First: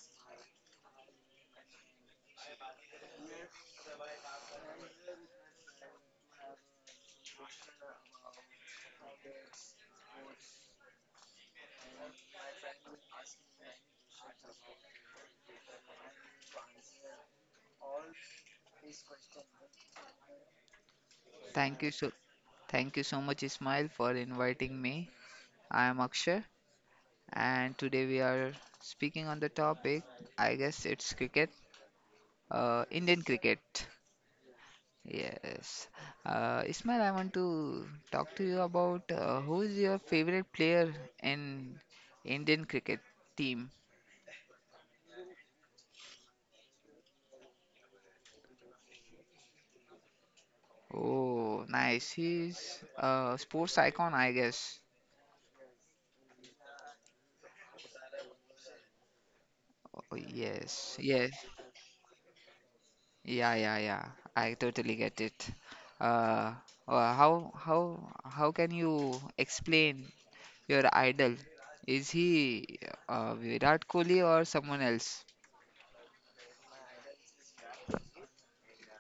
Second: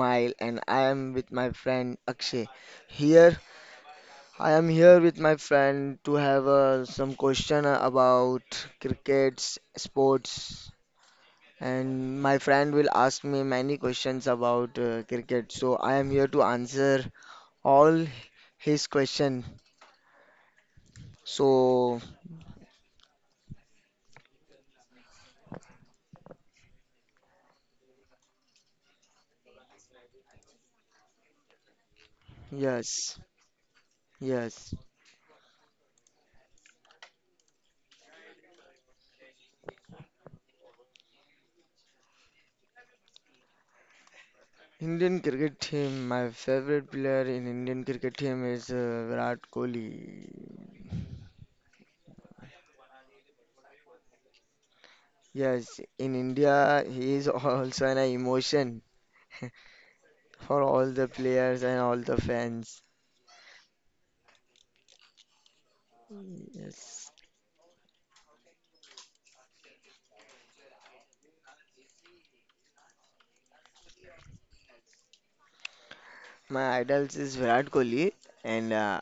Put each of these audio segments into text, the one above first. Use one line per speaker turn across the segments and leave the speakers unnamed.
Smile and I am with my friend Akshay. Here I am here with my friend to have some question about crickets, sports and my friend will ask me many questions about cricket. So I am here to answer all his question.
Thank you
So
so Thank you so much, Ismail, for inviting me. I am Akshay, and today we are speaking on the topic, I guess it's cricket,
yes,
Indian cricket.
yes.
Yes. Ismail, I want to talk to you about who is your favorite player in Indian cricket team.
Indian cricket team, my favorite player in Indian cricket team is Virat Kohli.
Oh, nice. He's a sports icon, I guess.
Yes, in India, he is also an emotion
Oh,
for all
yes.
the
Yes.
players and all the fans.
Yeah, yeah, yeah. I totally get it. Uh,
Yes,
how can you explain your idol? Is he Virat Kohli or someone else?
my idols is Virat Kohli, and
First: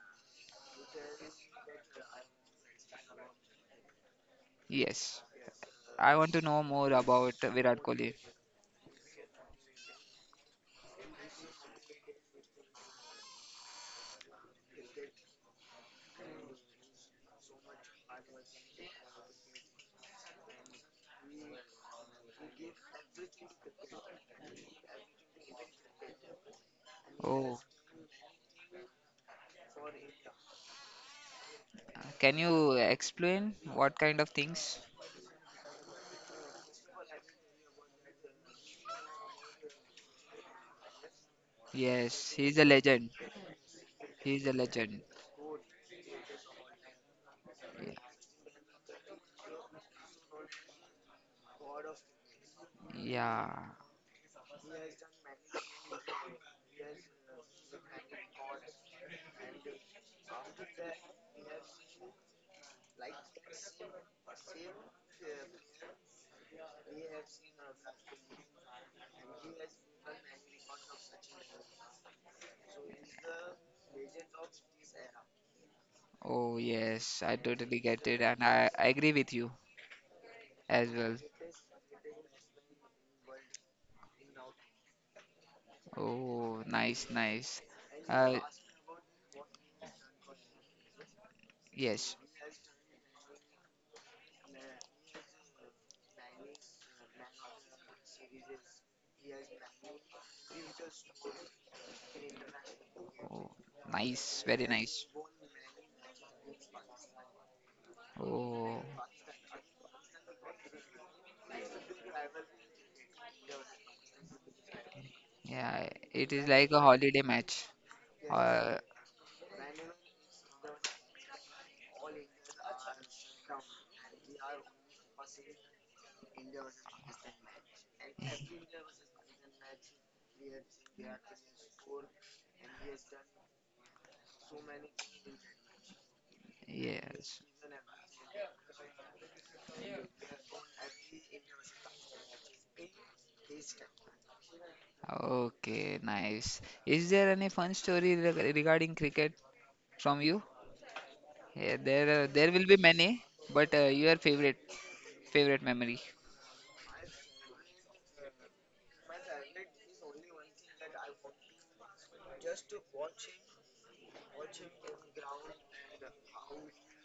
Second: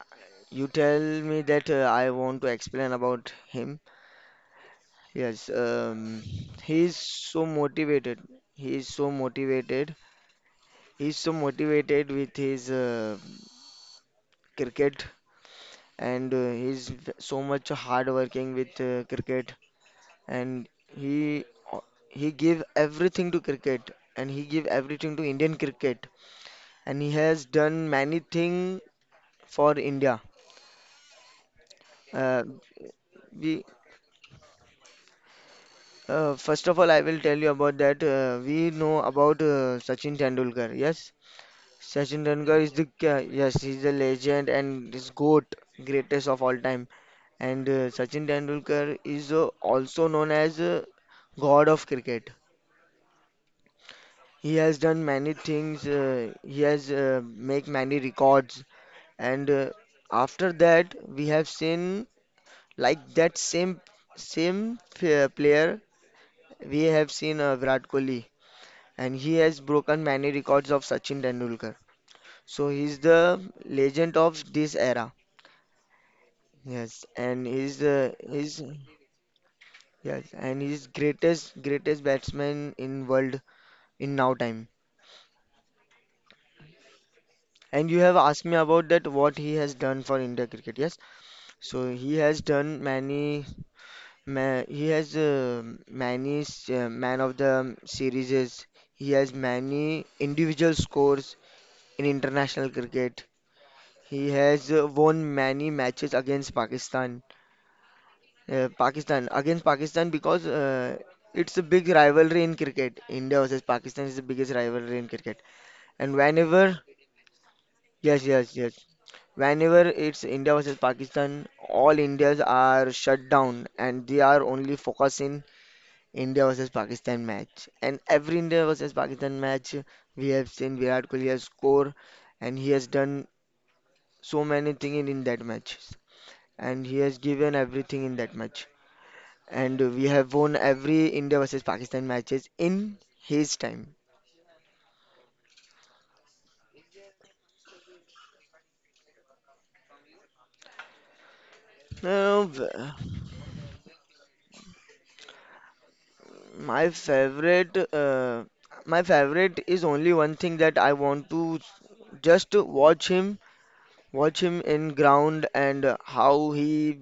you tell me that I want to explain about him.
Yes,
Yes,
I want to know
he
more
is
about
so
Virat Kohli.
motivated. He is so motivated. He is so motivated with his cricket and he's so much hard working with cricket and he o- he give everything to cricket and he give everything to Indian cricket and he has
Oh,
done many thing for India.
can
Uh,
you explain
we
what kind of things?
First of all I will tell you about that we know about Sachin Tendulkar. Yes, Sachin
Yes, he's
Tendulkar
a
is the
legend.
yes he's a
He's a
legend and
legend.
is goat, greatest of all time, and
Y-
Sachin Tendulkar is also known as god of cricket.
Yeah.
He has done many things. He has make many records, and after that we have seen like that same player we have seen Virat Kohli, and he has broken many records of Sachin Tendulkar. So he's the legend of this era.
Oh,
Yes,
yes, I
and
totally
he's
get
uh,
it, and
he's
I agree with you
yes, and
as
he's
well.
greatest batsman in world in now time.
Oh, nice, nice.
And you have
Uh,
asked me about that what he has done for India cricket. Yes. So
yes.
he has done many, ma he has many man of the series. He has many individual scores in international cricket.
Oh,
He
nice, very
has
nice.
won many matches against Pakistan. Uh,
Oh,
Pakistan against Pakistan because it's a big rivalry in cricket. India versus Pakistan is the biggest rivalry in cricket.
yeah.
And
It is like a
whenever,
holiday match.
yes, yes,
Uh,
yes, whenever it's India versus Pakistan, all Indians are shut down and they are only focusing India versus Pakistan match. And every India versus Pakistan match we have seen Virat Kohli has scored and he has done so many things in that match. And he has
yes.
given everything in that match. And we have won every India versus Pakistan matches in his time.
Okay, nice. Is there any fun story regarding cricket from you? Yeah, there, uh,
Uh,
there will be many,
v-
but your favorite memory.
my favorite my favorite is only one thing, that I want to just watch him in ground and how he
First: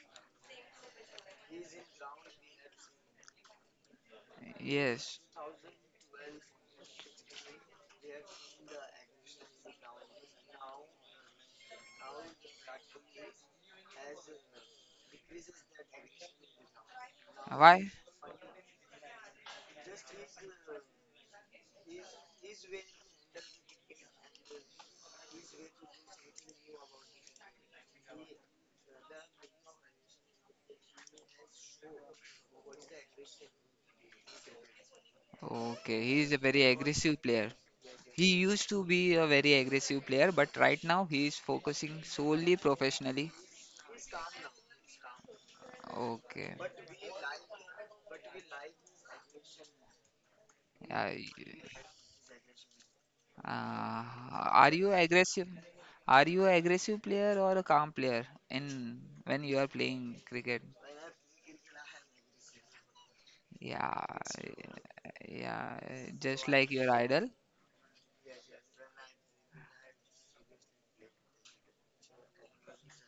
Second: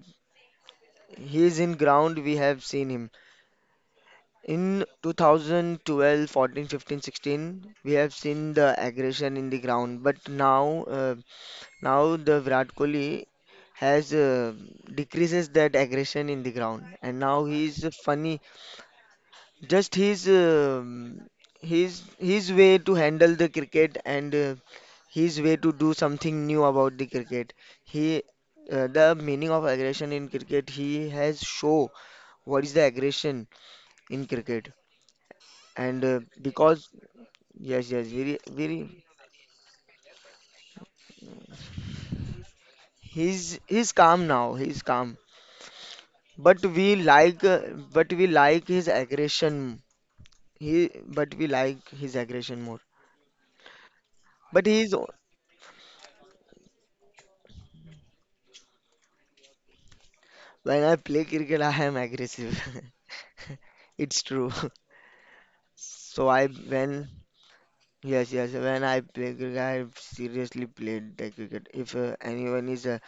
he is in ground. We have seen him in
Yes.
2012, 14, 15, 16. We have seen the aggression in the ground, but now, now the Virat Kohli has decreases that aggression in the ground, and now he's
Why?
funny. Just his way to handle the cricket and his way to do something new about the cricket. He The meaning of aggression in cricket. He has show what is the aggression in cricket
Okay,
and
he is a very
because
aggressive player.
yes, yes, very,
He used to
very.
be a very aggressive player, but right now he is focusing solely professionally.
He's calm now. He's calm.
Okay.
But we like, uh, but we like his aggression.
Yeah.
But we like his aggression more.
Uh,
But
are you
he's o-
aggressive? Are you an aggressive player or a calm player in when you are playing cricket?
when I play cricket, I am aggressive.
Yeah,
It's true.
yeah,
So
just
I
like your
when
idol.
yes, yes, when I play cricket, I seriously played the cricket. If anyone is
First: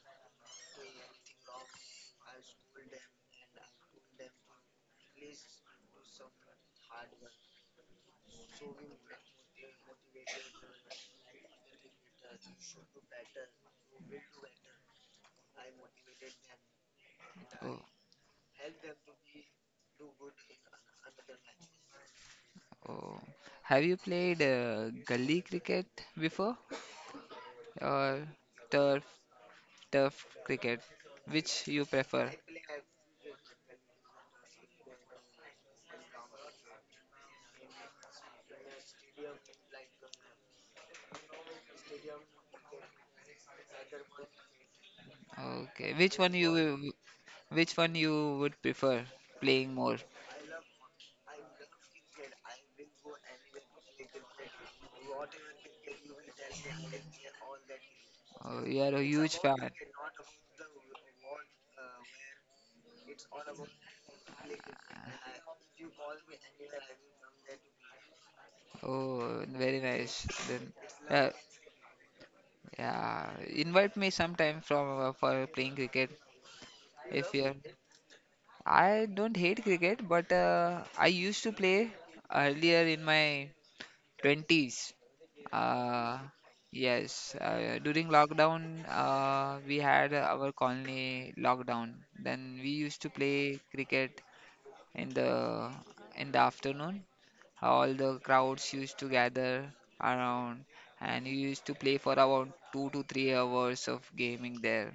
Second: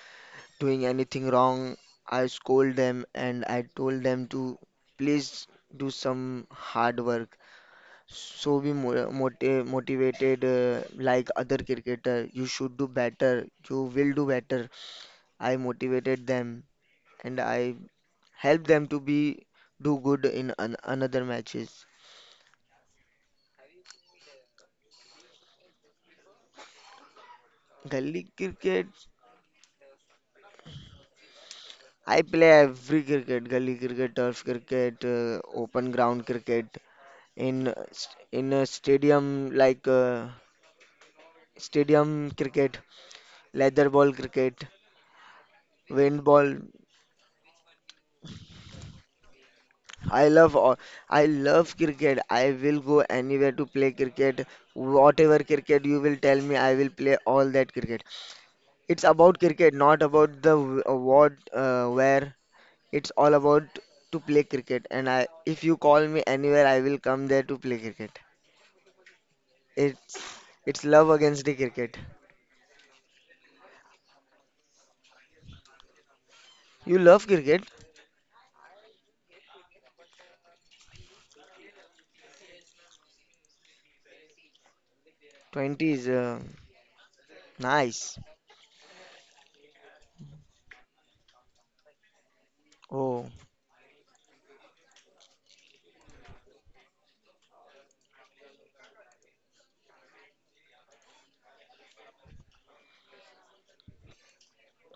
doing anything wrong, I scold them and I told them to please do some hard work. So be motivated like other cricketer. You should do better. You will do better. I motivated them and I
Oh,
helped them to be do good in another matches.
oh. Have you played gully cricket before
Gully
or
cricket.
turf turf cricket? Which you
I
prefer?
play every cricket. Gully cricket, turf cricket, open ground cricket. In in a stadium like stadium cricket, leather ball cricket,
Okay,
wind ball.
which one you would prefer playing more?
I love all. I love cricket. I will go anywhere to play cricket. Whatever cricket you will tell me, I will play all that cricket.
Oh, you are
It's
a huge
about
fan.
cricket, not about where. It's all about to play cricket. And I, if you call me anywhere, I will come there to play cricket.
Oh, very nice.
It's
Then,
it's love
uh,
against the cricket.
yeah, invite me sometime from for playing cricket
You love
if you're.
cricket?
I don't hate cricket, but I used to play earlier in my 20s.
20 is
Uh, yes, during
nice.
lockdown, we had our colony lockdown. Then we used to
Oh,
play cricket in the in the afternoon. All the crowds used to gather around, and we used to play for about 2 to 3 hours of gaming there.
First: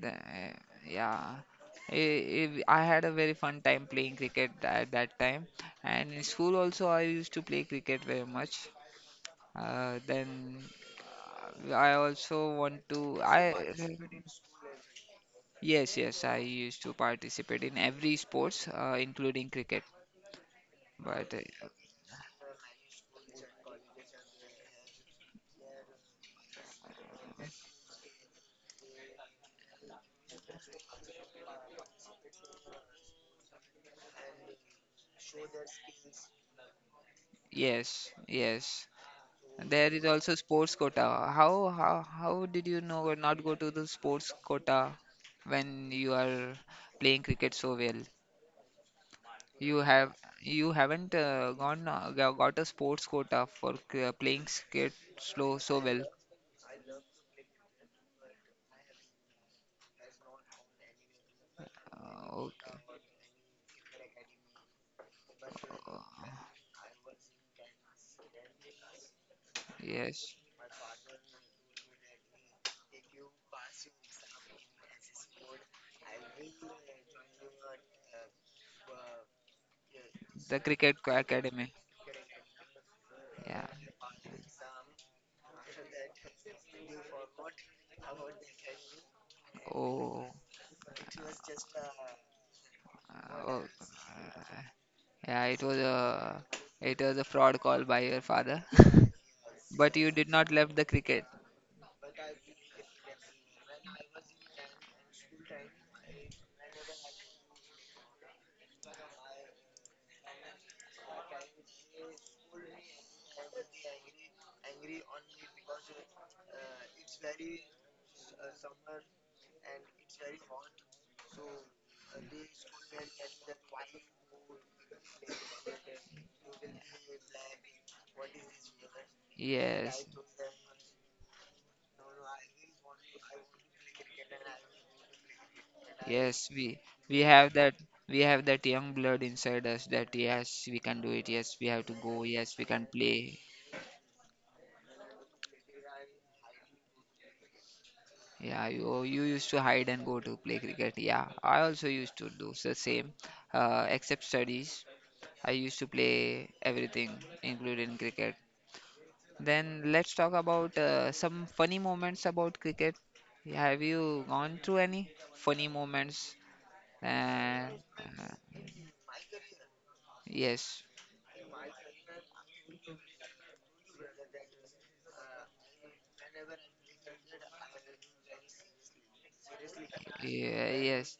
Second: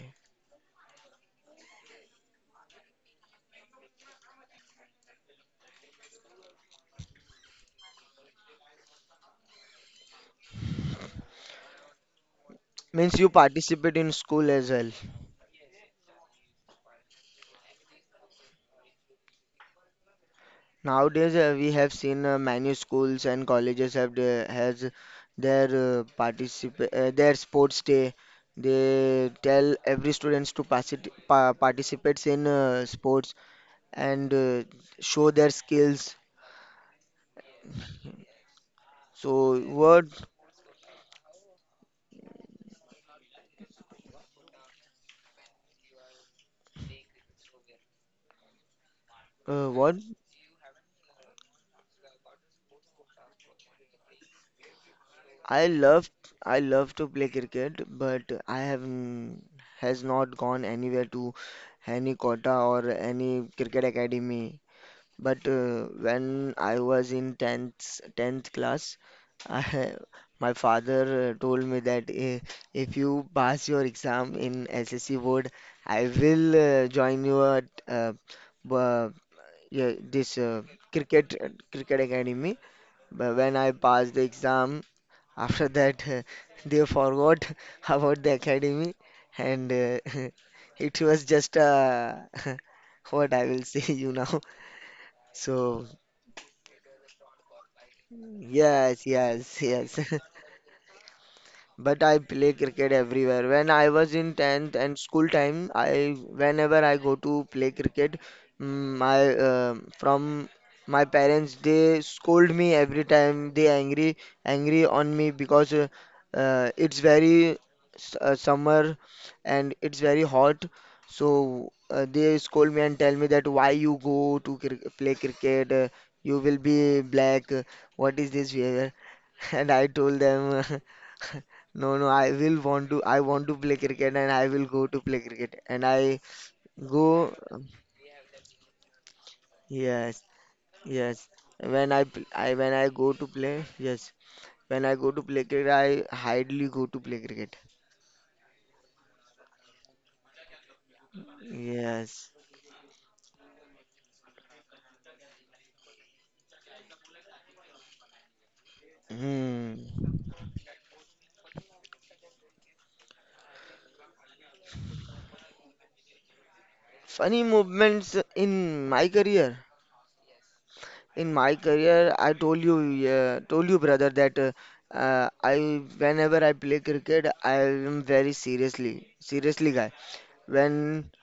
The, uh, yeah. I had a very fun time playing cricket at that time, and in school also I used to play cricket very much. Then I also want
Means
to.
you
I
participate in school as well.
Yes, yes, I used to participate in every sports, including cricket. But
Nowadays, we have seen many schools and colleges have has their particip their sports day. They tell every students to participates in sports and show their skills.
yes, yes,
So
there is
what
also sports quota. How did you know or not go to the sports quota when you are playing cricket so well?
uh,
You
what
have you haven't gone got a sports quota for playing cricket slow
I
so well.
love, I love to play cricket, but I have has not gone anywhere to any
Uh,
quota or any cricket academy. But
okay.
when I was in 10th class, I,
Yes,
my father told me that if you pass your exam in SSC board, I will join you at b- yeah, this
the Cricket
cricket
Academy.
cricket academy. But when
Yeah.
I passed the exam, after that they forgot about the academy, and
Oh,
it was just what I
oh.
will say you now.
Yeah, it was
So.
a it was a fraud call by your father.
Yes, yes,
But
yes.
you did not left the cricket.
But I play cricket everywhere. When I was in 10th and school time, I whenever I go to play cricket, mm, my uh, from my parents they scold me every time. They angry on me because it's very summer and it's very hot. So they scold me and tell me that why you go to cri play cricket? You will be black. What is this behavior? And I
Yes.
told them, no, no, I will want to, I want to play cricket and I will go to play cricket. And I
Yes, we
go,
have that young blood inside us that
yes,
yes, we can do
yes.
it. Yes, we have to go. Yes, we
When
can
I go to
play.
play, yes. When I go to play cricket, I hardly go to play cricket.
Yeah, you used to hide and go to play cricket. Yeah, I also used
Yes.
to do the same, except studies. I used to play everything, including cricket.
Hmm.
Then let's talk about some funny moments about cricket. Have you gone through any funny moments?
Funny
And
movements in my career.
yes,
In my career, I told you, yeah, told you, brother, that I whenever I play cricket, I am very seriously, seriously guy.
yeah,
When
yes.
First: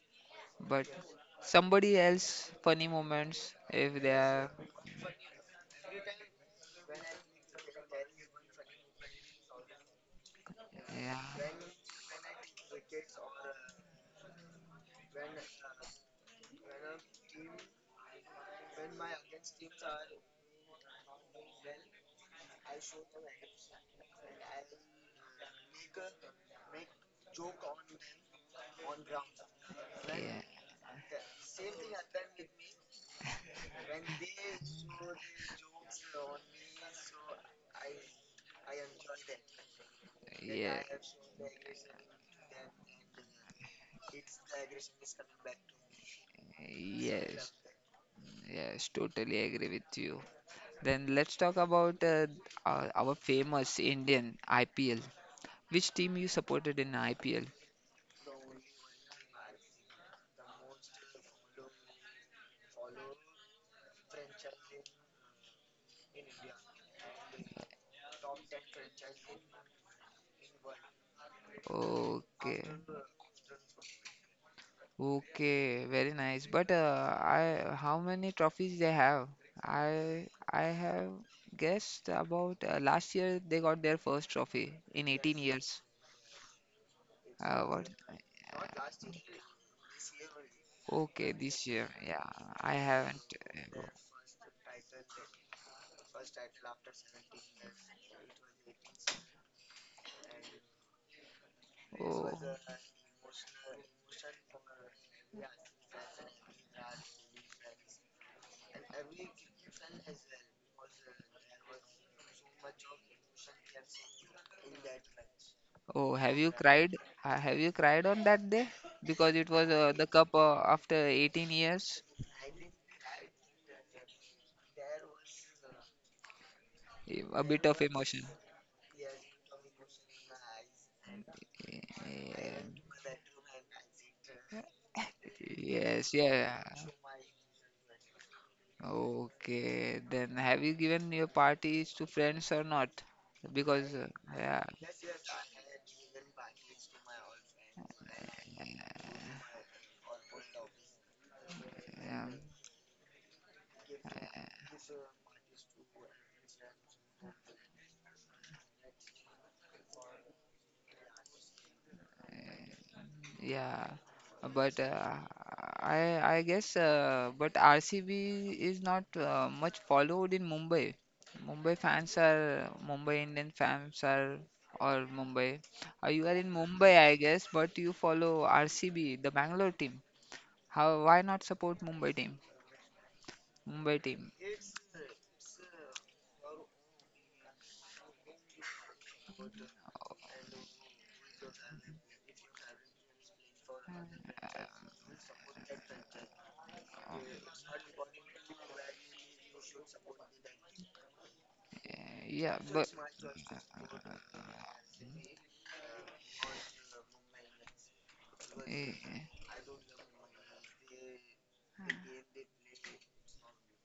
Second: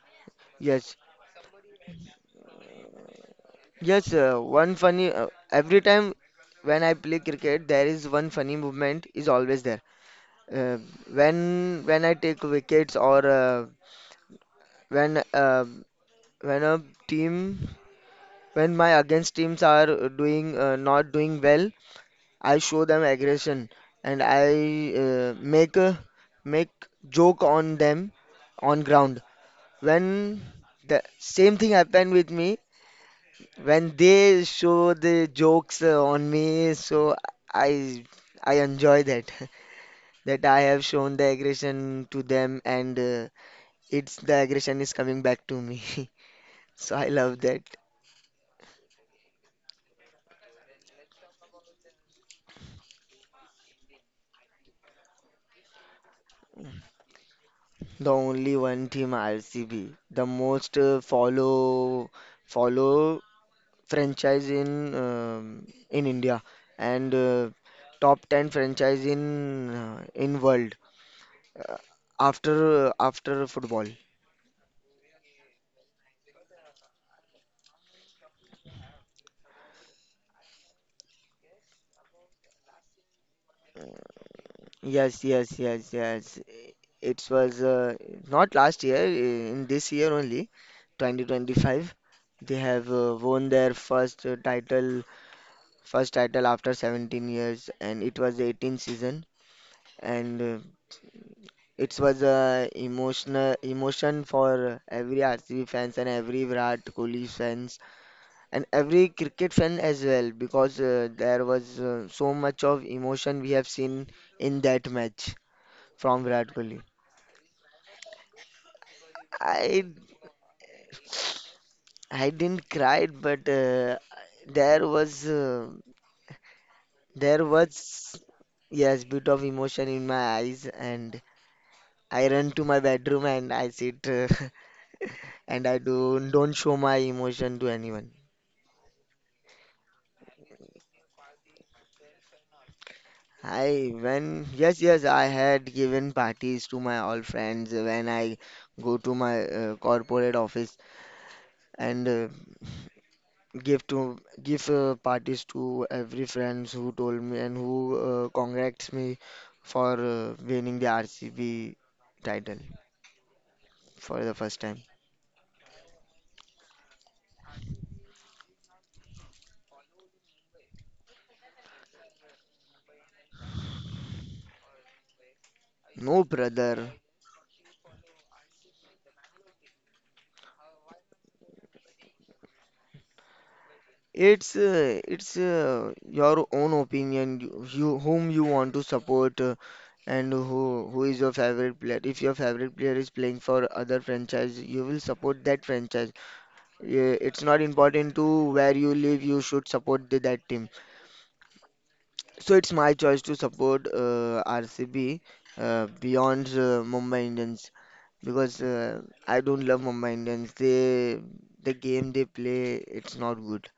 But
yes,
somebody else funny moments if they
yes,
are,
one funny every time when I play cricket, there is one funny movement is always there. Uh,
yeah,
when I take wickets or when uh, when a team when my against teams are doing not doing well, I show them aggression and I make joke on them on ground. When the same thing happened with me, when they show the jokes on me, so I I enjoy that that
yeah,
I
yeah,
have shown the aggression to them and it's the aggression is coming back to me. So I love
yes,
that.
yes. Totally agree with you. Then let's talk about our, famous Indian IPL. Which team you supported in IPL?
The only one team RCB, the most follow franchise in India and top 10 franchise in world uh,
Okay,
after after football.
okay, very nice. But how many trophies they have? I have guessed about last year they got their first trophy in
Yes,
18, yes,
yes,
years.
yes, yes. It was
What?
not last year, in this year only,
Okay, this year.
2025.
Yeah,
They
I
have
haven't.
won their first title, first title after 17 years, and it was the 18th season. And It was a emotional emotion for every RCB fans and every Virat Kohli fans and every cricket fan as well because there was so much of emotion we have seen in that match
Oh, oh,
from
have you
Virat Kohli.
cried? Have you cried on that day? Because it was
I
the cup after 18 years.
I didn't cry, but there was uh,
A Yeah,
there
bit of was
was
emotion.
yes bit of emotion in my eyes, and
Yeah,
I
yeah,
run
yeah.
to my bedroom and I sit and I
Yes,
do don't
yeah.
show my emotion to anyone.
Okay, then have you given your parties to friends or not? Because
I when
Yeah,
yes, yes, I had given parties to my all friends when I go to my corporate office and
yeah,
give parties to every friends who told me and who congrats me for winning the RCB title
yeah.
for the first
But
time.
I guess, but RCB is not much followed in Mumbai. Mumbai fans are Mumbai Indian fans are, or Mumbai. You
No
are in
brother,
Mumbai, I guess, but you follow RCB, the Bangalore team. How? Why not support Mumbai team? Mumbai team.
it's your own opinion, you whom you want to support, and who is your favorite player. If your favorite player is playing for other
Uh,
franchise, you will support that franchise. Yeah, it's not important to where you live. You should support that team.
Yeah,
So it's
but
my choice to support RCB beyond Mumbai Indians because
eh,
I don't love Mumbai Indians. The game they play, it's not good.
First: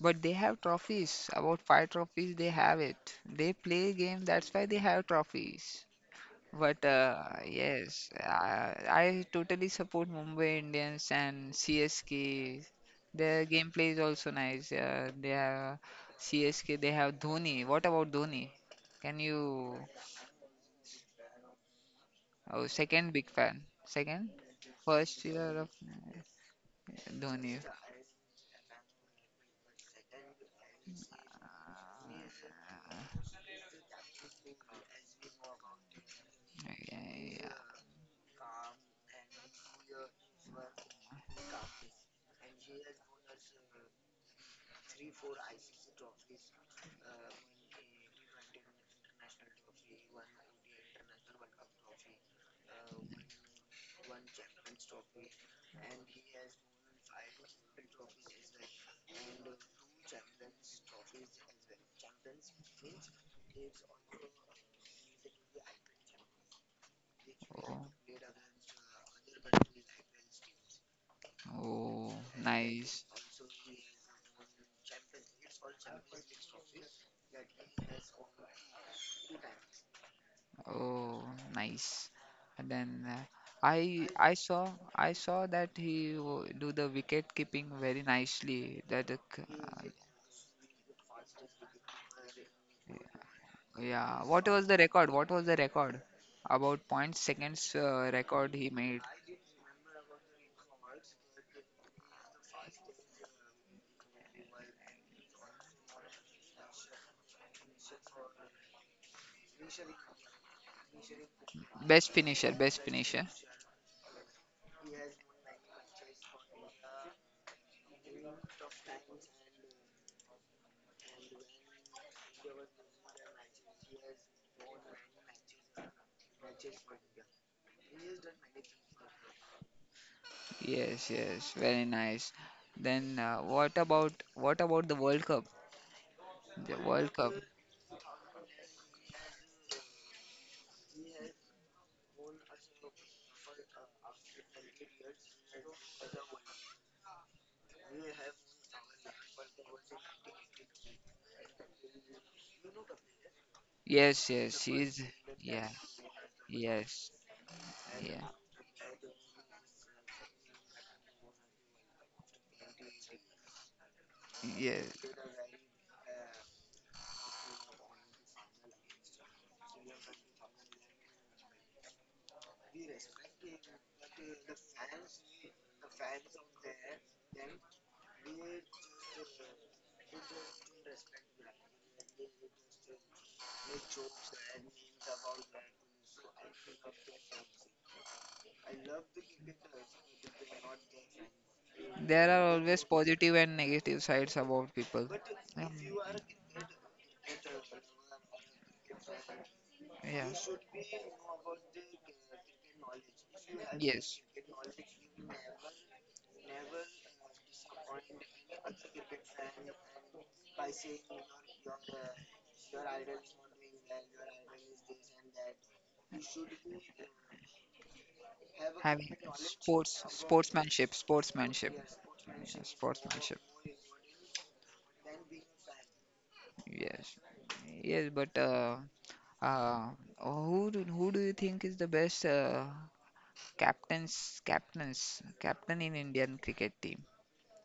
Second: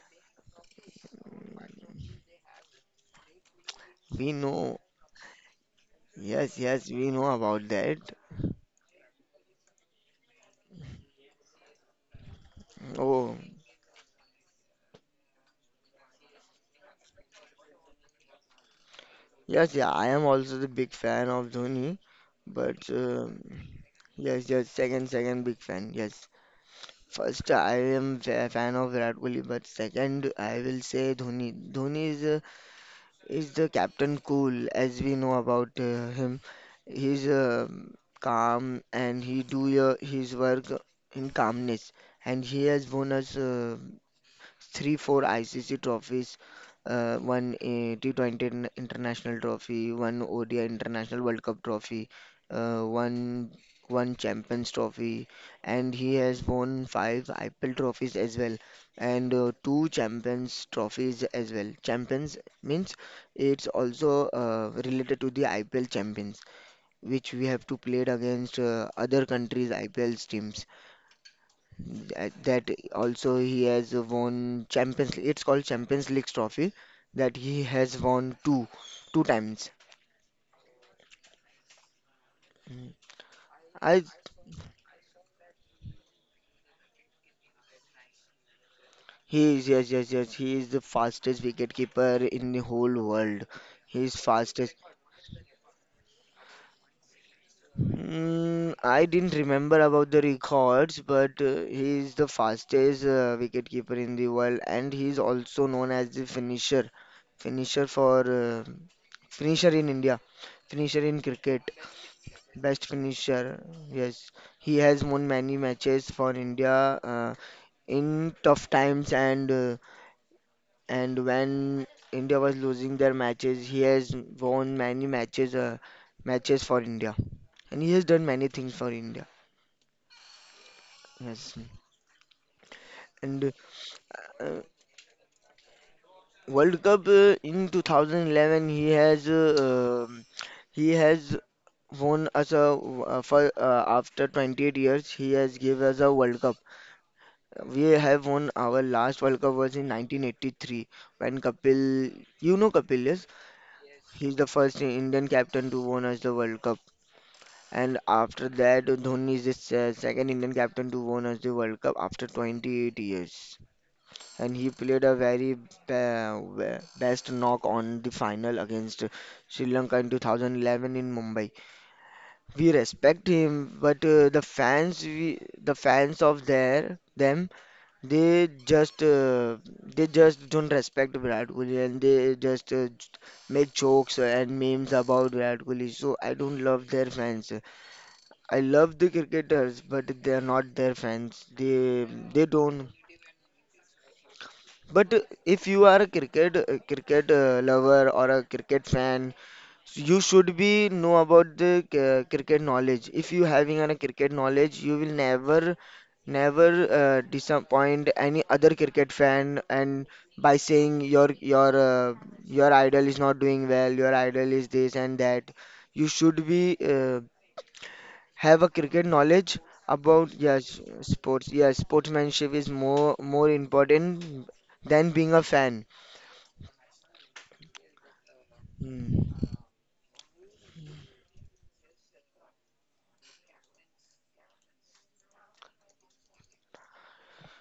but they have trophies. About five trophies, they have it. They play game,
We
that's why they
know
have trophies.
Yes,
But
yes, we know about that.
yes, I totally support Mumbai Indians and CSK.
Oh,
Their gameplay is also nice. They have CSK. They have Dhoni. What about Dhoni? Can you?
yes, yeah, I am also the big fan of Dhoni,
Oh,
but
second big fan. Second,
yes, yes, second,
first
second
year
big
of
fan. Yes, first
Dhoni.
I am a fan of Virat Kohli, but second I will say Dhoni. Dhoni is the captain cool as we know about him. He's
Yeah, yeah.
calm and he do his work in calmness, and he has won us. Three, four ICC trophies, one T20 international trophy, one ODI international World Cup trophy, uh, one one Champions trophy, and he has won five IPL trophies as well, and two Champions trophies as well. Champions means it's also related to the IPL champions, which we have to
Oh,
played against other countries' IPL teams.
oh,
That
nice.
also he has won Champions League. It's called Champions League trophy that he has won two times.
Oh, nice. And
Mm.
then
I
I I saw I saw that he do the wicket keeping very nicely.
he is Yes, yes, yes, he is the fastest wicketkeeper in the whole world. He is
Yeah. What was
fastest.
the record? What was the record? About point seconds record he made.
I didn't remember about the records, but he is the fastest wicket in the world, and he is also known as the finisher, finisher for finisher in India, finisher in cricket.
Best finisher. Best
Best
finisher.
finisher, yes. He has won many matches for India in tough times and when India was losing their matches, he has won many matches for India, and he has done many things for India.
Yes, yes.
Yes,
Very nice. Then
and uh,
what about the World Cup? The
World Cup
World Cup.
in 2011, he has won us a for after 28 years, he has given us a World Cup. We have won our last World Cup was in 1983 when Kapil, you know Kapil, yes?
Yes,
He's the
yes.
first
He's
Indian
Yeah.
captain to won us the World Cup.
Yes.
And
Yeah.
after that, Dhoni is the second Indian captain to won us the World Cup after 28 years. And he played
Yes,
a very best knock on the final against Sri Lanka in 2011 in Mumbai. We respect him, but the fans, we, the fans of there, them. They just uh, they just don't respect Virat Kohli, and they just make jokes and memes about Virat Kohli. So I don't love their fans. I love the cricketers, but they are not their fans. They
there
they
are always
don't.
positive and negative sides about people.
But if
Um,
you are a cricket cricket lover or a cricket fan, so you
yeah.
should be know about the cricket knowledge. If you having a
Yes,
cricket knowledge, you will never never disappoint any other cricket fan and by saying your idol is not doing well, your idol is this and that. You should be have a cricket
having
knowledge about, yes, sports.
sportsmanship,
Yes, sportsmanship
yeah,
is more
sportsmanship.
more important than being a fan.
Yes, yes, but
Hmm.
uh, who do you think is the best captain in Indian cricket team?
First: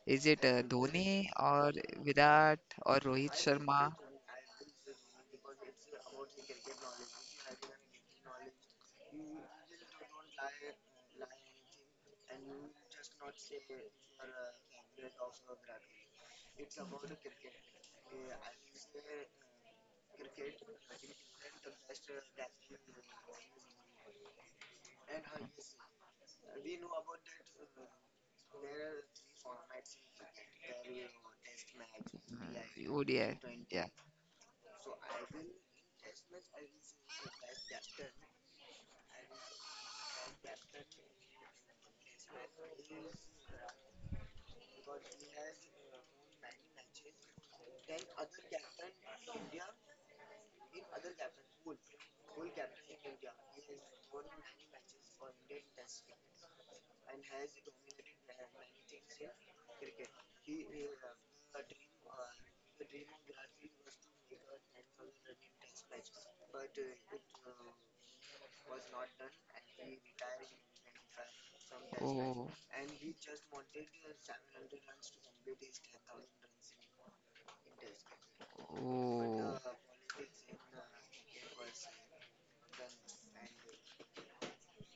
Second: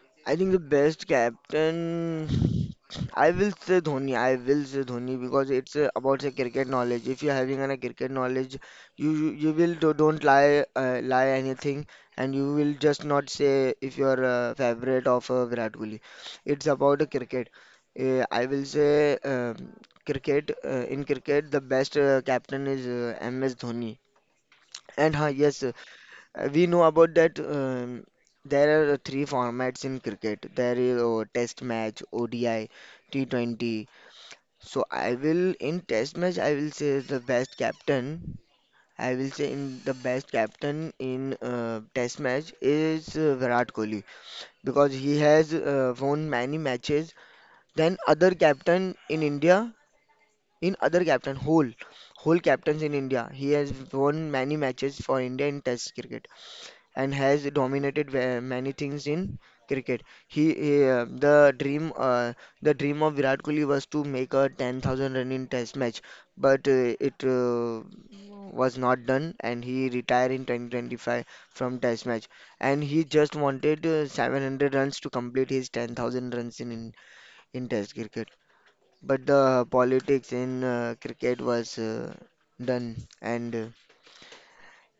Is
I
it
think the best
Dhoni or
captain,
Virat or
I
Rohit
will say
Sharma?
Dhoni. I will say Dhoni because it's about the cricket knowledge. If you're having a cricket knowledge, you will don't lie anything, and you will just not say if you're a favorite of Virat Kohli. It's about the cricket. I will say cricket. In cricket, the best captain is MS Dhoni. And yes, we know about that. There are three formats in cricket. There is a Test match, ODI,
ODI.
T20.
Yeah.
So I will in Test match I will say the best captain. I will say in the best captain in Test match is Virat Kohli because he has won many matches than other captain in India. In other captain whole captains in India, he has won many matches for India in Test cricket and has dominated many things in cricket. He, the dream of Virat Kohli was to make a 10,000 run in Test match, but it was not done, and he retired in 2025 from Test match.
Oh,
And he just wanted 700 runs to complete his 10,000 runs in Test cricket. But the politics in cricket was done, and uh,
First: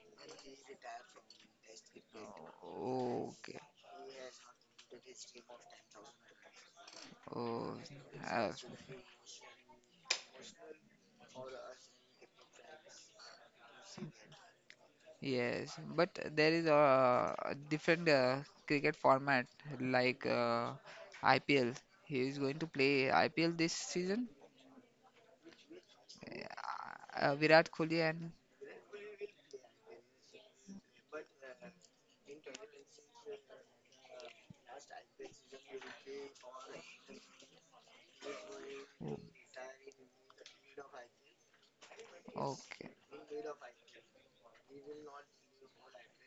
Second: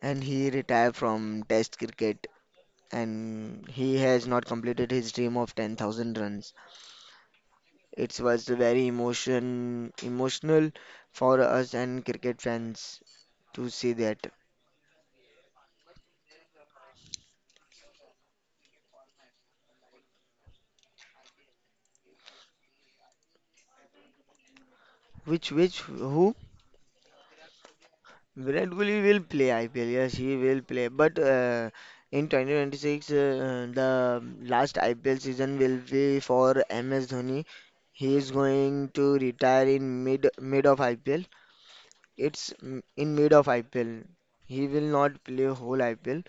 and he retired from Test cricket,
okay.
and he has not completed his dream of 10,000 runs.
Oh,
It was
uh,
very emotional for us and cricket fans to see that.
yes. But there is a different cricket format like IPL. He is going to play IPL this season.
Which who?
Virat Kohli and.
Virat Kohli will play IPL. Yes, he will play. But in 2026, the last IPL season will be for MS Dhoni. He is going to retire in mid of IPL. It's
Okay,
in mid of IPL. He will not play whole IPL.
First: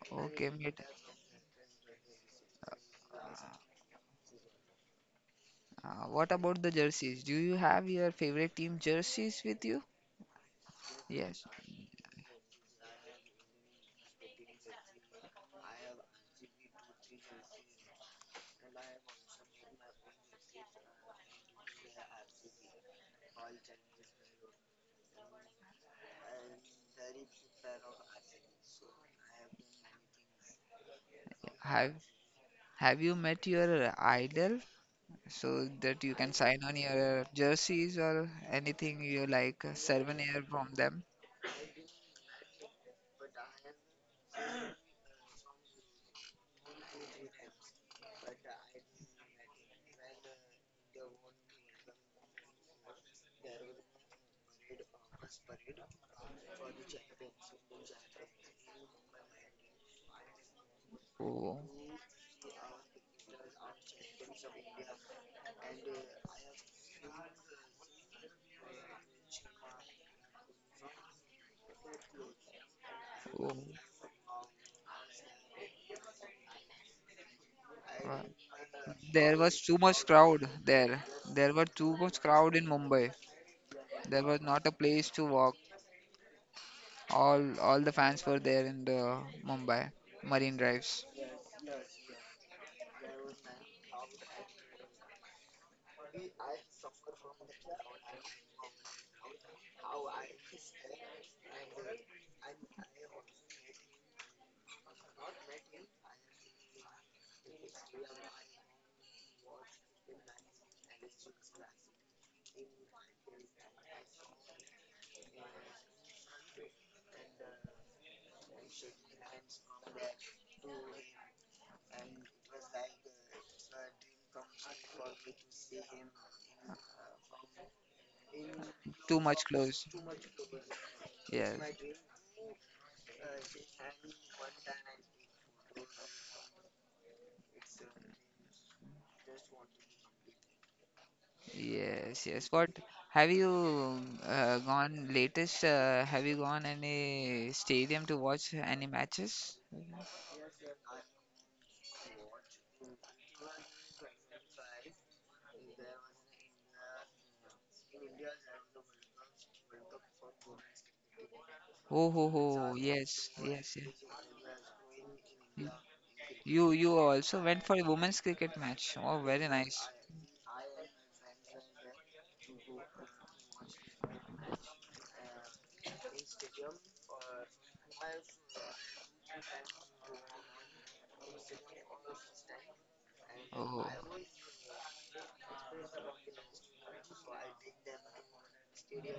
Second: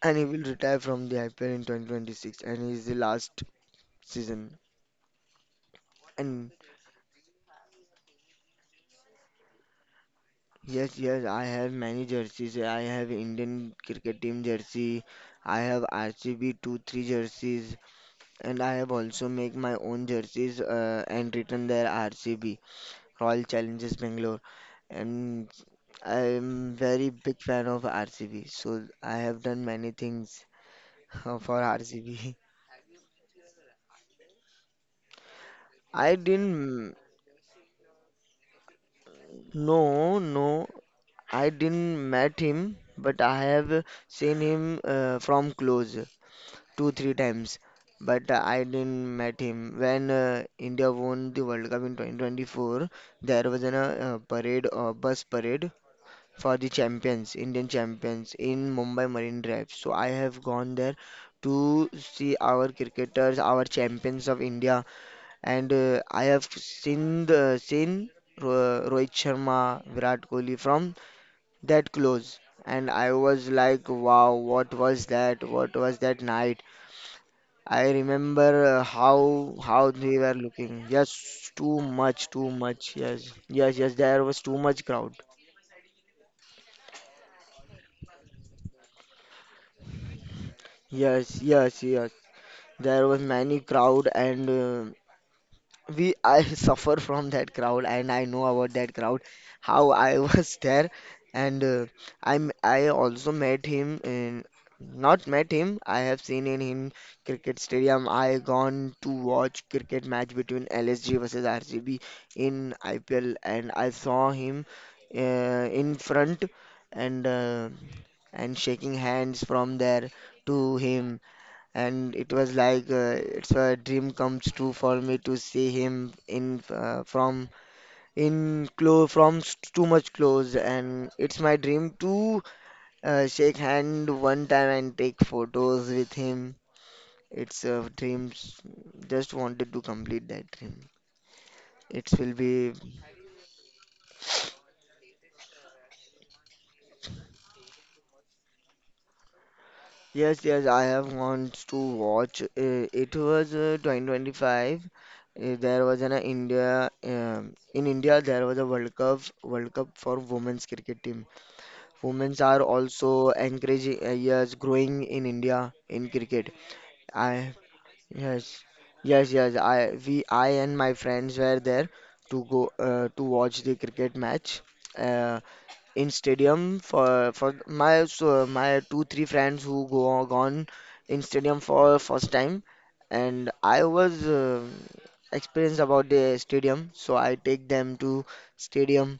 And he will
okay, mate.
retire from the IPL in 2026, and he is the last season.
What
And
about the jerseys? Do you have your favorite team jerseys with you?
yes, yes, I
Yes.
have many jerseys. I have Indian cricket team jersey. I have RCB 2-3 jerseys, and I have also make my own jerseys, and written there RCB, Royal Challengers Bangalore. And I am very big fan of RCB, so I have done many things for
Have
RCB.
Have you met your idol so that you
I
can sign on
didn't
your jerseys or anything you like,
No,
souvenir
no,
from them?
I didn't met him, but I have seen him from close two three times. But I didn't met him when India won the World Cup in 2024. There was an parade, bus parade for the champions, Indian champions in Mumbai Marine Drive. So I have gone there
Oh,
to see our cricketers, our champions of India, and I have seen seen Ro Rohit Sharma, Virat Kohli from that close. And I was
oh.
like, wow, what was that? What was that night? I
Uh,
remember
There
how
was too
how
much
they were
crowd
looking.
there.
Yes,
There were
too
too much
much, too
crowd in
much.
Mumbai.
Yes, yes, yes. There
There
was
was
too
not a
much
place
crowd.
to walk. All the fans were there in the Mumbai Marine Drives.
Yes, yes, yes. There was many crowd, and we I suffer from that crowd, and I know about that crowd how I was there, and I also met him in not met him I have seen in him cricket stadium. I gone to watch cricket match between LSG versus RCB in IPL, and I saw him uh, in front, and uh, and shaking hands from there to him. And it was like it's a dream comes true for me to see him in close
Too
from
much
too
close.
much close, and it's my
Yes,
dream to shake hand one time and take photos with him. It's a dreams, just wanted to complete that dream. It
yes,
will
yes. What
be.
have you gone latest? Have you gone any stadium to watch any matches?
Yes, yes, I have wants to watch. It was 2025. There was an India in India there was a World Cup for women's cricket team.
Oh, ho,
Women's are
ho.
also
Yes, yes, yes.
encouraging, yes, growing in India in cricket.
You you
I
also went for a women's
Yes,
cricket match. Oh,
yes,
very
yes, I
nice.
we I and my friends were there to go to watch the cricket match. Uh, in stadium for my, so my two three friends who go gone in stadium for first time, and I
Oh,
was experienced about the stadium, so I take them to stadium.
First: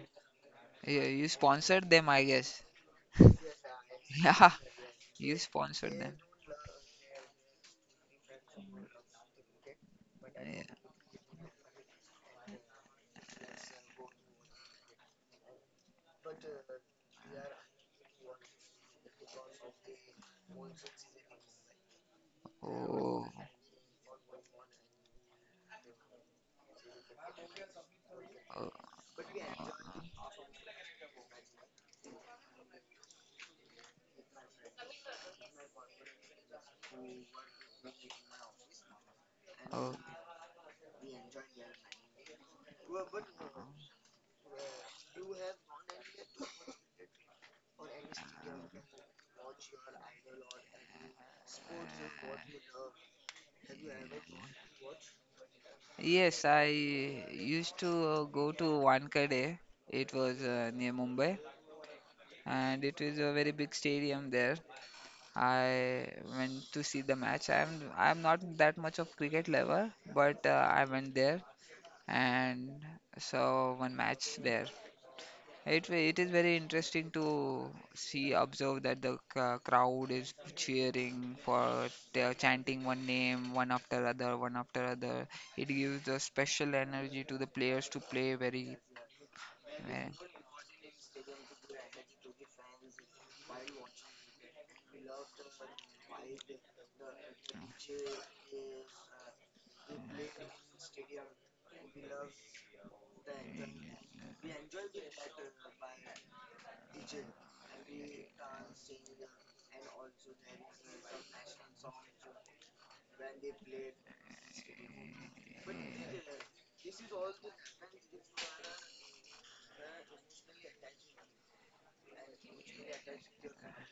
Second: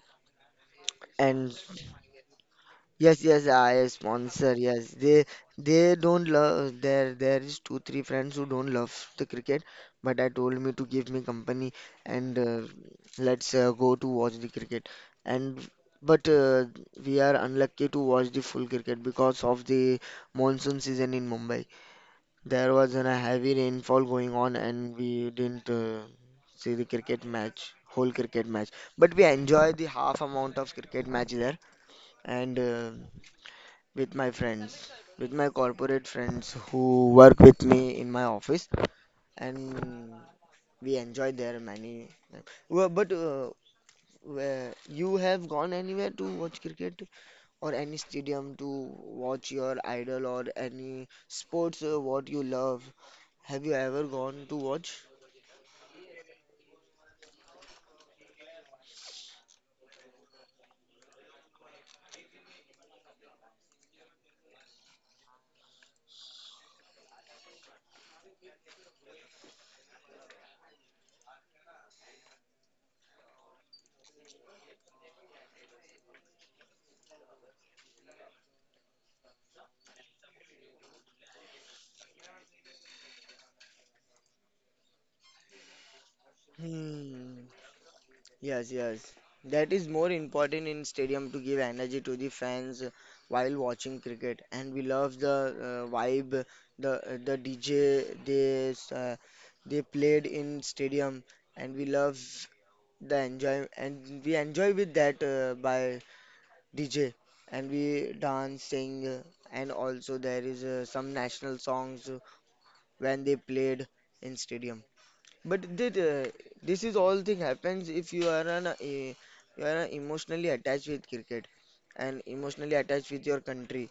yeah, you
And
sponsored them, I guess.
yes, yes, I
Yeah,
sponsor. Yes, they
you
they
sponsored them.
don't love. There is two three friends who don't love the cricket, but I told
Yeah.
me to give me company and let's go to watch the cricket. And but we are unlucky to watch the full cricket because of the monsoon season in Mumbai. There was a
Oh,
heavy rainfall going on, and we didn't see the cricket match, whole cricket match.
oh,
But we enjoyed the half amount of cricket match there and. With my friends, with my corporate friends who work with me in my office,
oh.
and we enjoy there many. Well, but where you have gone anywhere to watch cricket or any stadium to watch your idol or any sports what you love? Have you ever gone to watch?
Yes, I used to go to Wankhede. It was near Mumbai, and it is a very big stadium there. I went to see the match. I'm not that much of cricket lover, but I went there and saw one match there. It is very interesting to see observe that the crowd is cheering for they're chanting one name one after other. It gives a special energy to
Hmm.
the players to play very.
Yes, yes. That is
eh,
more important in stadium to give energy to the fans while watching cricket. And we love the vibe, the DJ they played in stadium, and we love the enjoy, and we enjoy with that by DJ, and we dance, sing, and also there is some national songs when they played in stadium. But did this is all thing happens if you are an you are emotionally attached with cricket and emotionally attached with your country,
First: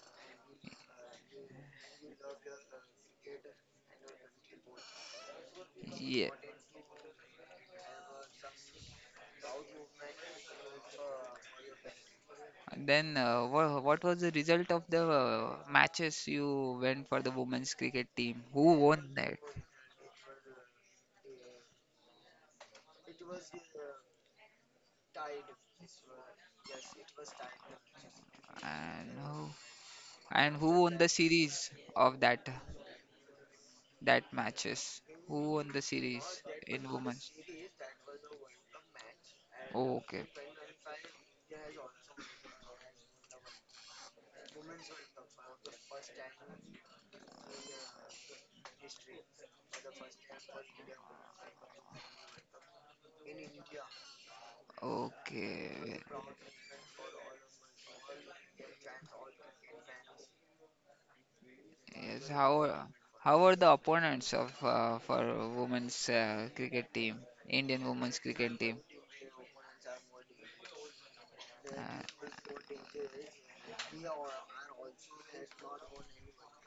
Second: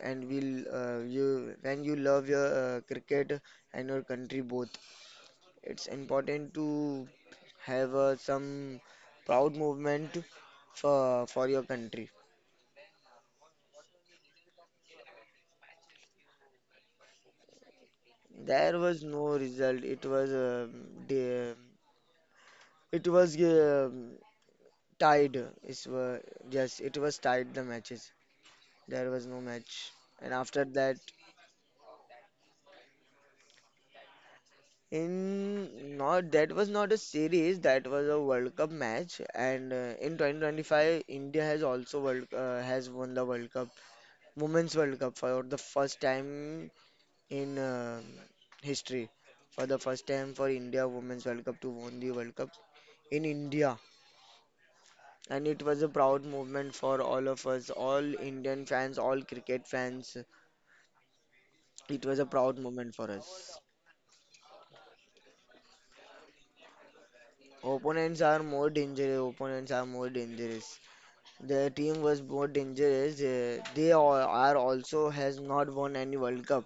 and will you when you love your cricket and your country both, it's
yeah.
important to have some proud movement for your country.
And then what was the result of the matches you went for the women's cricket team? Who
There was
won
no
that?
result. It was the, it was tied. It's, yes, it was tied the matches.
And
There was no
who?
match. And
And
after
who won
that,
the series of that matches? Who won the
in
series
not that was
in
not a
women's?
series, that was a World Cup match. And in
Okay,
2025, India has also World has won the World Cup, Women's World Cup for the first time in history. For the first time for India Women's World Cup to win the World Cup in India, and it was a
okay.
proud moment for all of us, all Indian fans, all cricket fans. It was a
Yes,
proud
how
moment for
are
us.
the opponents of, for women's cricket team, Indian women's
Opponents are
cricket
more
team?
dangerous. Opponents are more dangerous. The team
Uh,
was more dangerous. They all are also has not won any World Cup.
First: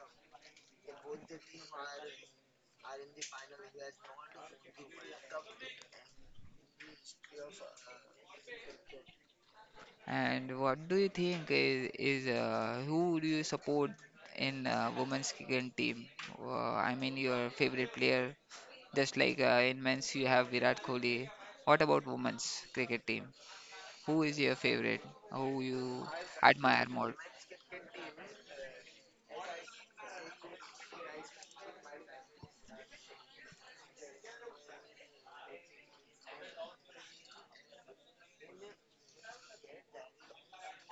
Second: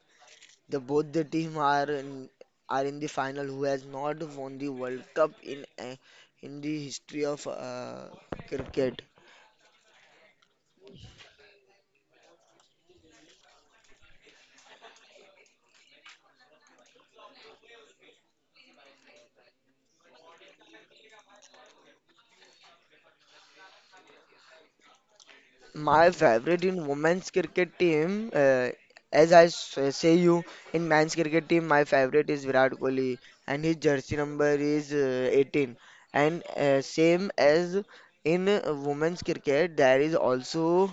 The both the team are in the final who has not won the World Cup in the history of cricket.
And what do you think is, who do you support in women's cricket team? I mean, your favorite player, just like in men's you have Virat Kohli. What about women's cricket team? Who is your favorite? Who you
My favorite in
admire more?
women's cricket team, as I say you, in men's cricket team, my favorite is Virat Kohli, and his jersey number is 18. And same as in women's cricket, there is also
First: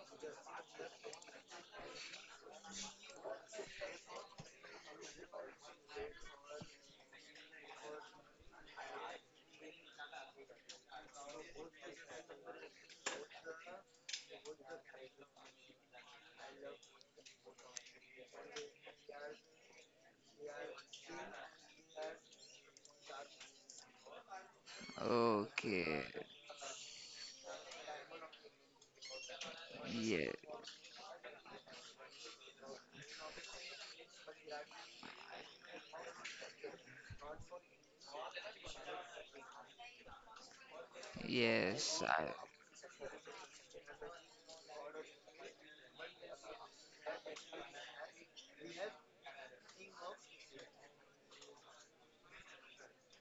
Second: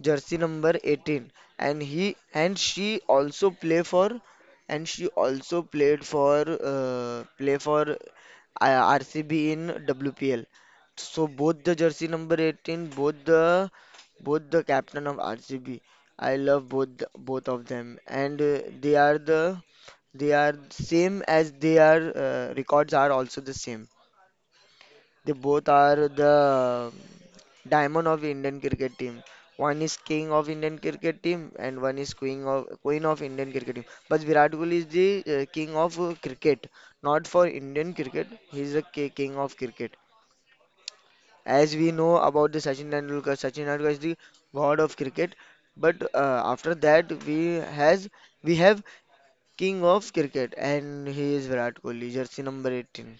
jersey number 18, and he and she also play for also played for play for RCB in WPL, so both the jersey number 18, both the captain of RCB. I love both of them, and they are same as they are records are also the same. They both are
Okay,
the diamond of Indian cricket team. One is
yeah,
king of Indian cricket team, and one is queen of Indian cricket team. But Virat Kohli is the king of cricket, not for Indian cricket. He is the king of cricket. As we
yes.
know about the Sachin Tendulkar, Sachin Tendulkar is the god of cricket. But after that, we have king of cricket, and he is Virat Kohli, jersey number 18.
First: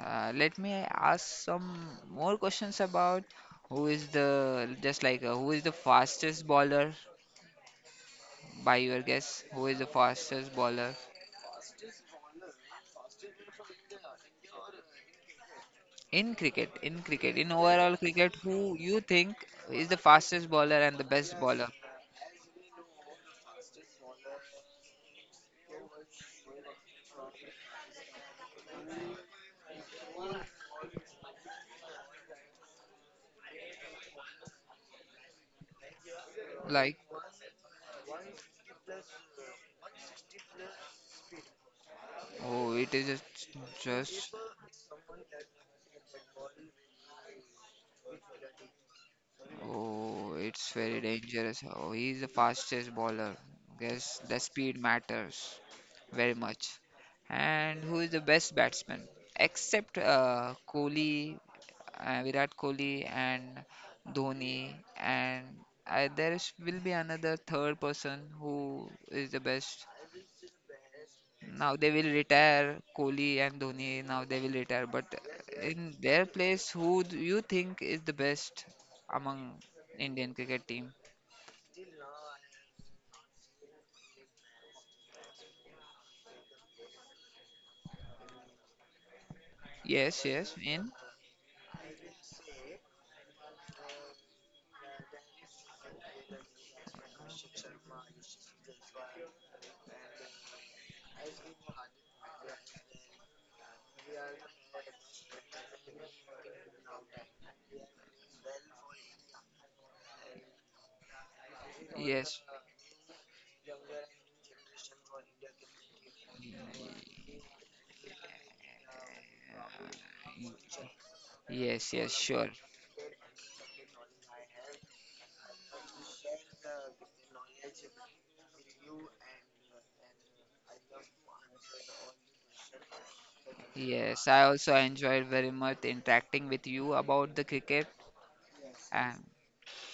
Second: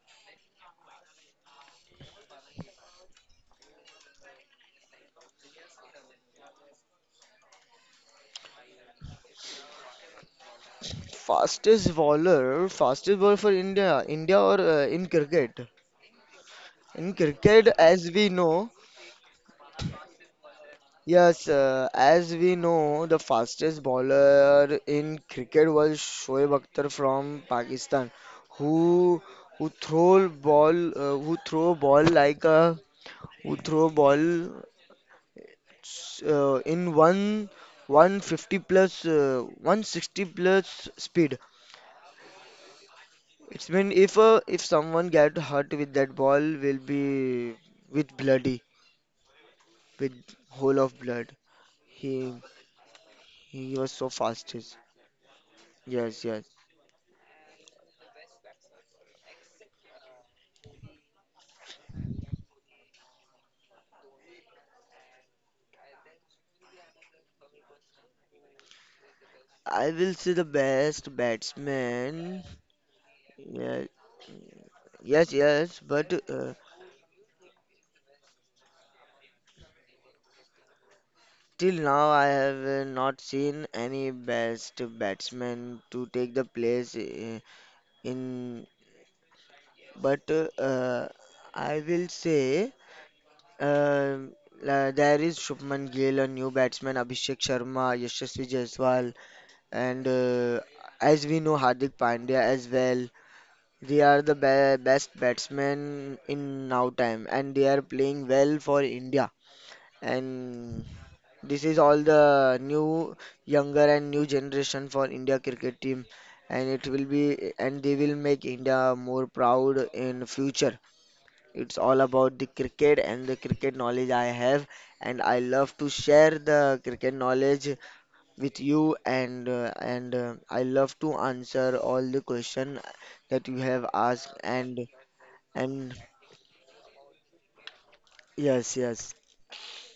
Let me ask some more questions about who is the just like, who is the fastest bowler. By your guess, who is the fastest bowler
Fastest bowler for India, India or in cricket?
in
In
cricket in
cricket,
overall
as we
cricket?
know,
Who you think is the fastest bowler and the best
yes,
bowler,
as we know, the fastest bowler in cricket was Shoaib Akhtar from Pakistan, who who throw ball like a who throw ball in
like.
one 150 plus 160 plus speed.
Oh, it is
It's been
just.
if someone get hurt with that ball will be with bloody with
Oh, it's
whole of
very
blood.
dangerous. Oh, he is the
He
fastest bowler.
he was
Guess
so
the speed
fastest.
matters
Yes, yes.
very
Yes.
much. And who is the best batsman, except Kohli Virat Kohli and Dhoni, and there is, will be another third person who is the best.
I will say the best
Now they will
batsman.
retire Kohli and
Yes,
Dhoni. Now they will retire, but
yes, yes.
in
But
their place, who do you think is the best among Indian cricket team?
till now I have not seen any best batsman to take the place in.
Yes,
But
yes, in
uh, I will say. Um, there is Shubman Gill, a new batsman, Abhishek Sharma, Yashasvi Jaiswal, and as we know, Hardik Pandya as well. They are the best batsmen in now time, and they are playing well for India. And this is all
yes,
the new, younger and new generation for India cricket team, and it will be, and they will make India more proud in future. It's
yes,
all
yes,
about the
sure.
cricket and the cricket knowledge I have, and I love to share the cricket knowledge with you. And I love to answer all the question that you have
Yes,
asked.
I also
And
enjoyed very much
and
interacting with you about the cricket
yes, yes.
and.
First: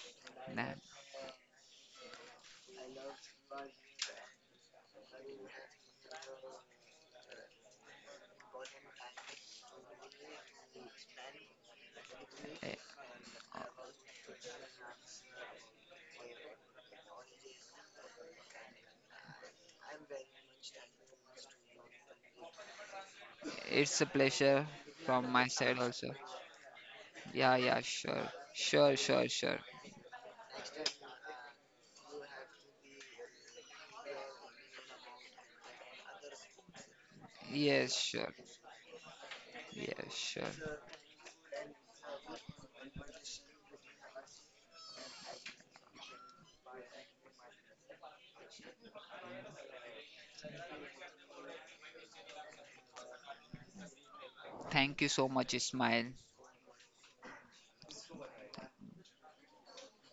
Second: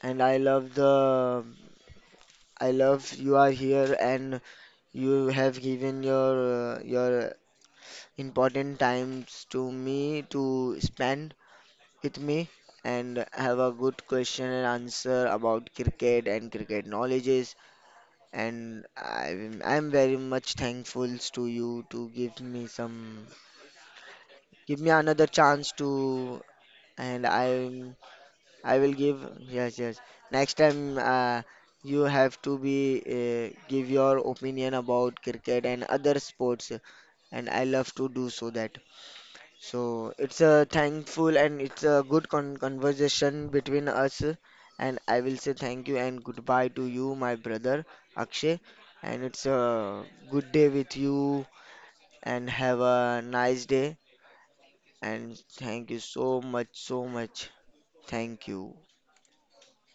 And I love
And.
you are here, and you have given your important times to me to spend with me and have a good question and answer about cricket and cricket knowledges. And I'm very much thankful to you to give me some,
It's a pleasure
give me another
from my
chance
side also.
to, and
Yeah, yeah,
I'm,
sure.
I will
Sure,
give,
sure, sure.
yes, yes. Next time, you have to be, give your opinion about cricket and other sports, and I
Yes,
love to
sure.
do so that.
Yes,
So it's a
sure.
thankful, and it's a good conversation between us. And I will say thank you and goodbye to you, my brother Akshay. And it's a good day with you and have a nice day.
Thank you so
And
much,
thank you
Ismail.
so much, so much. Thank you.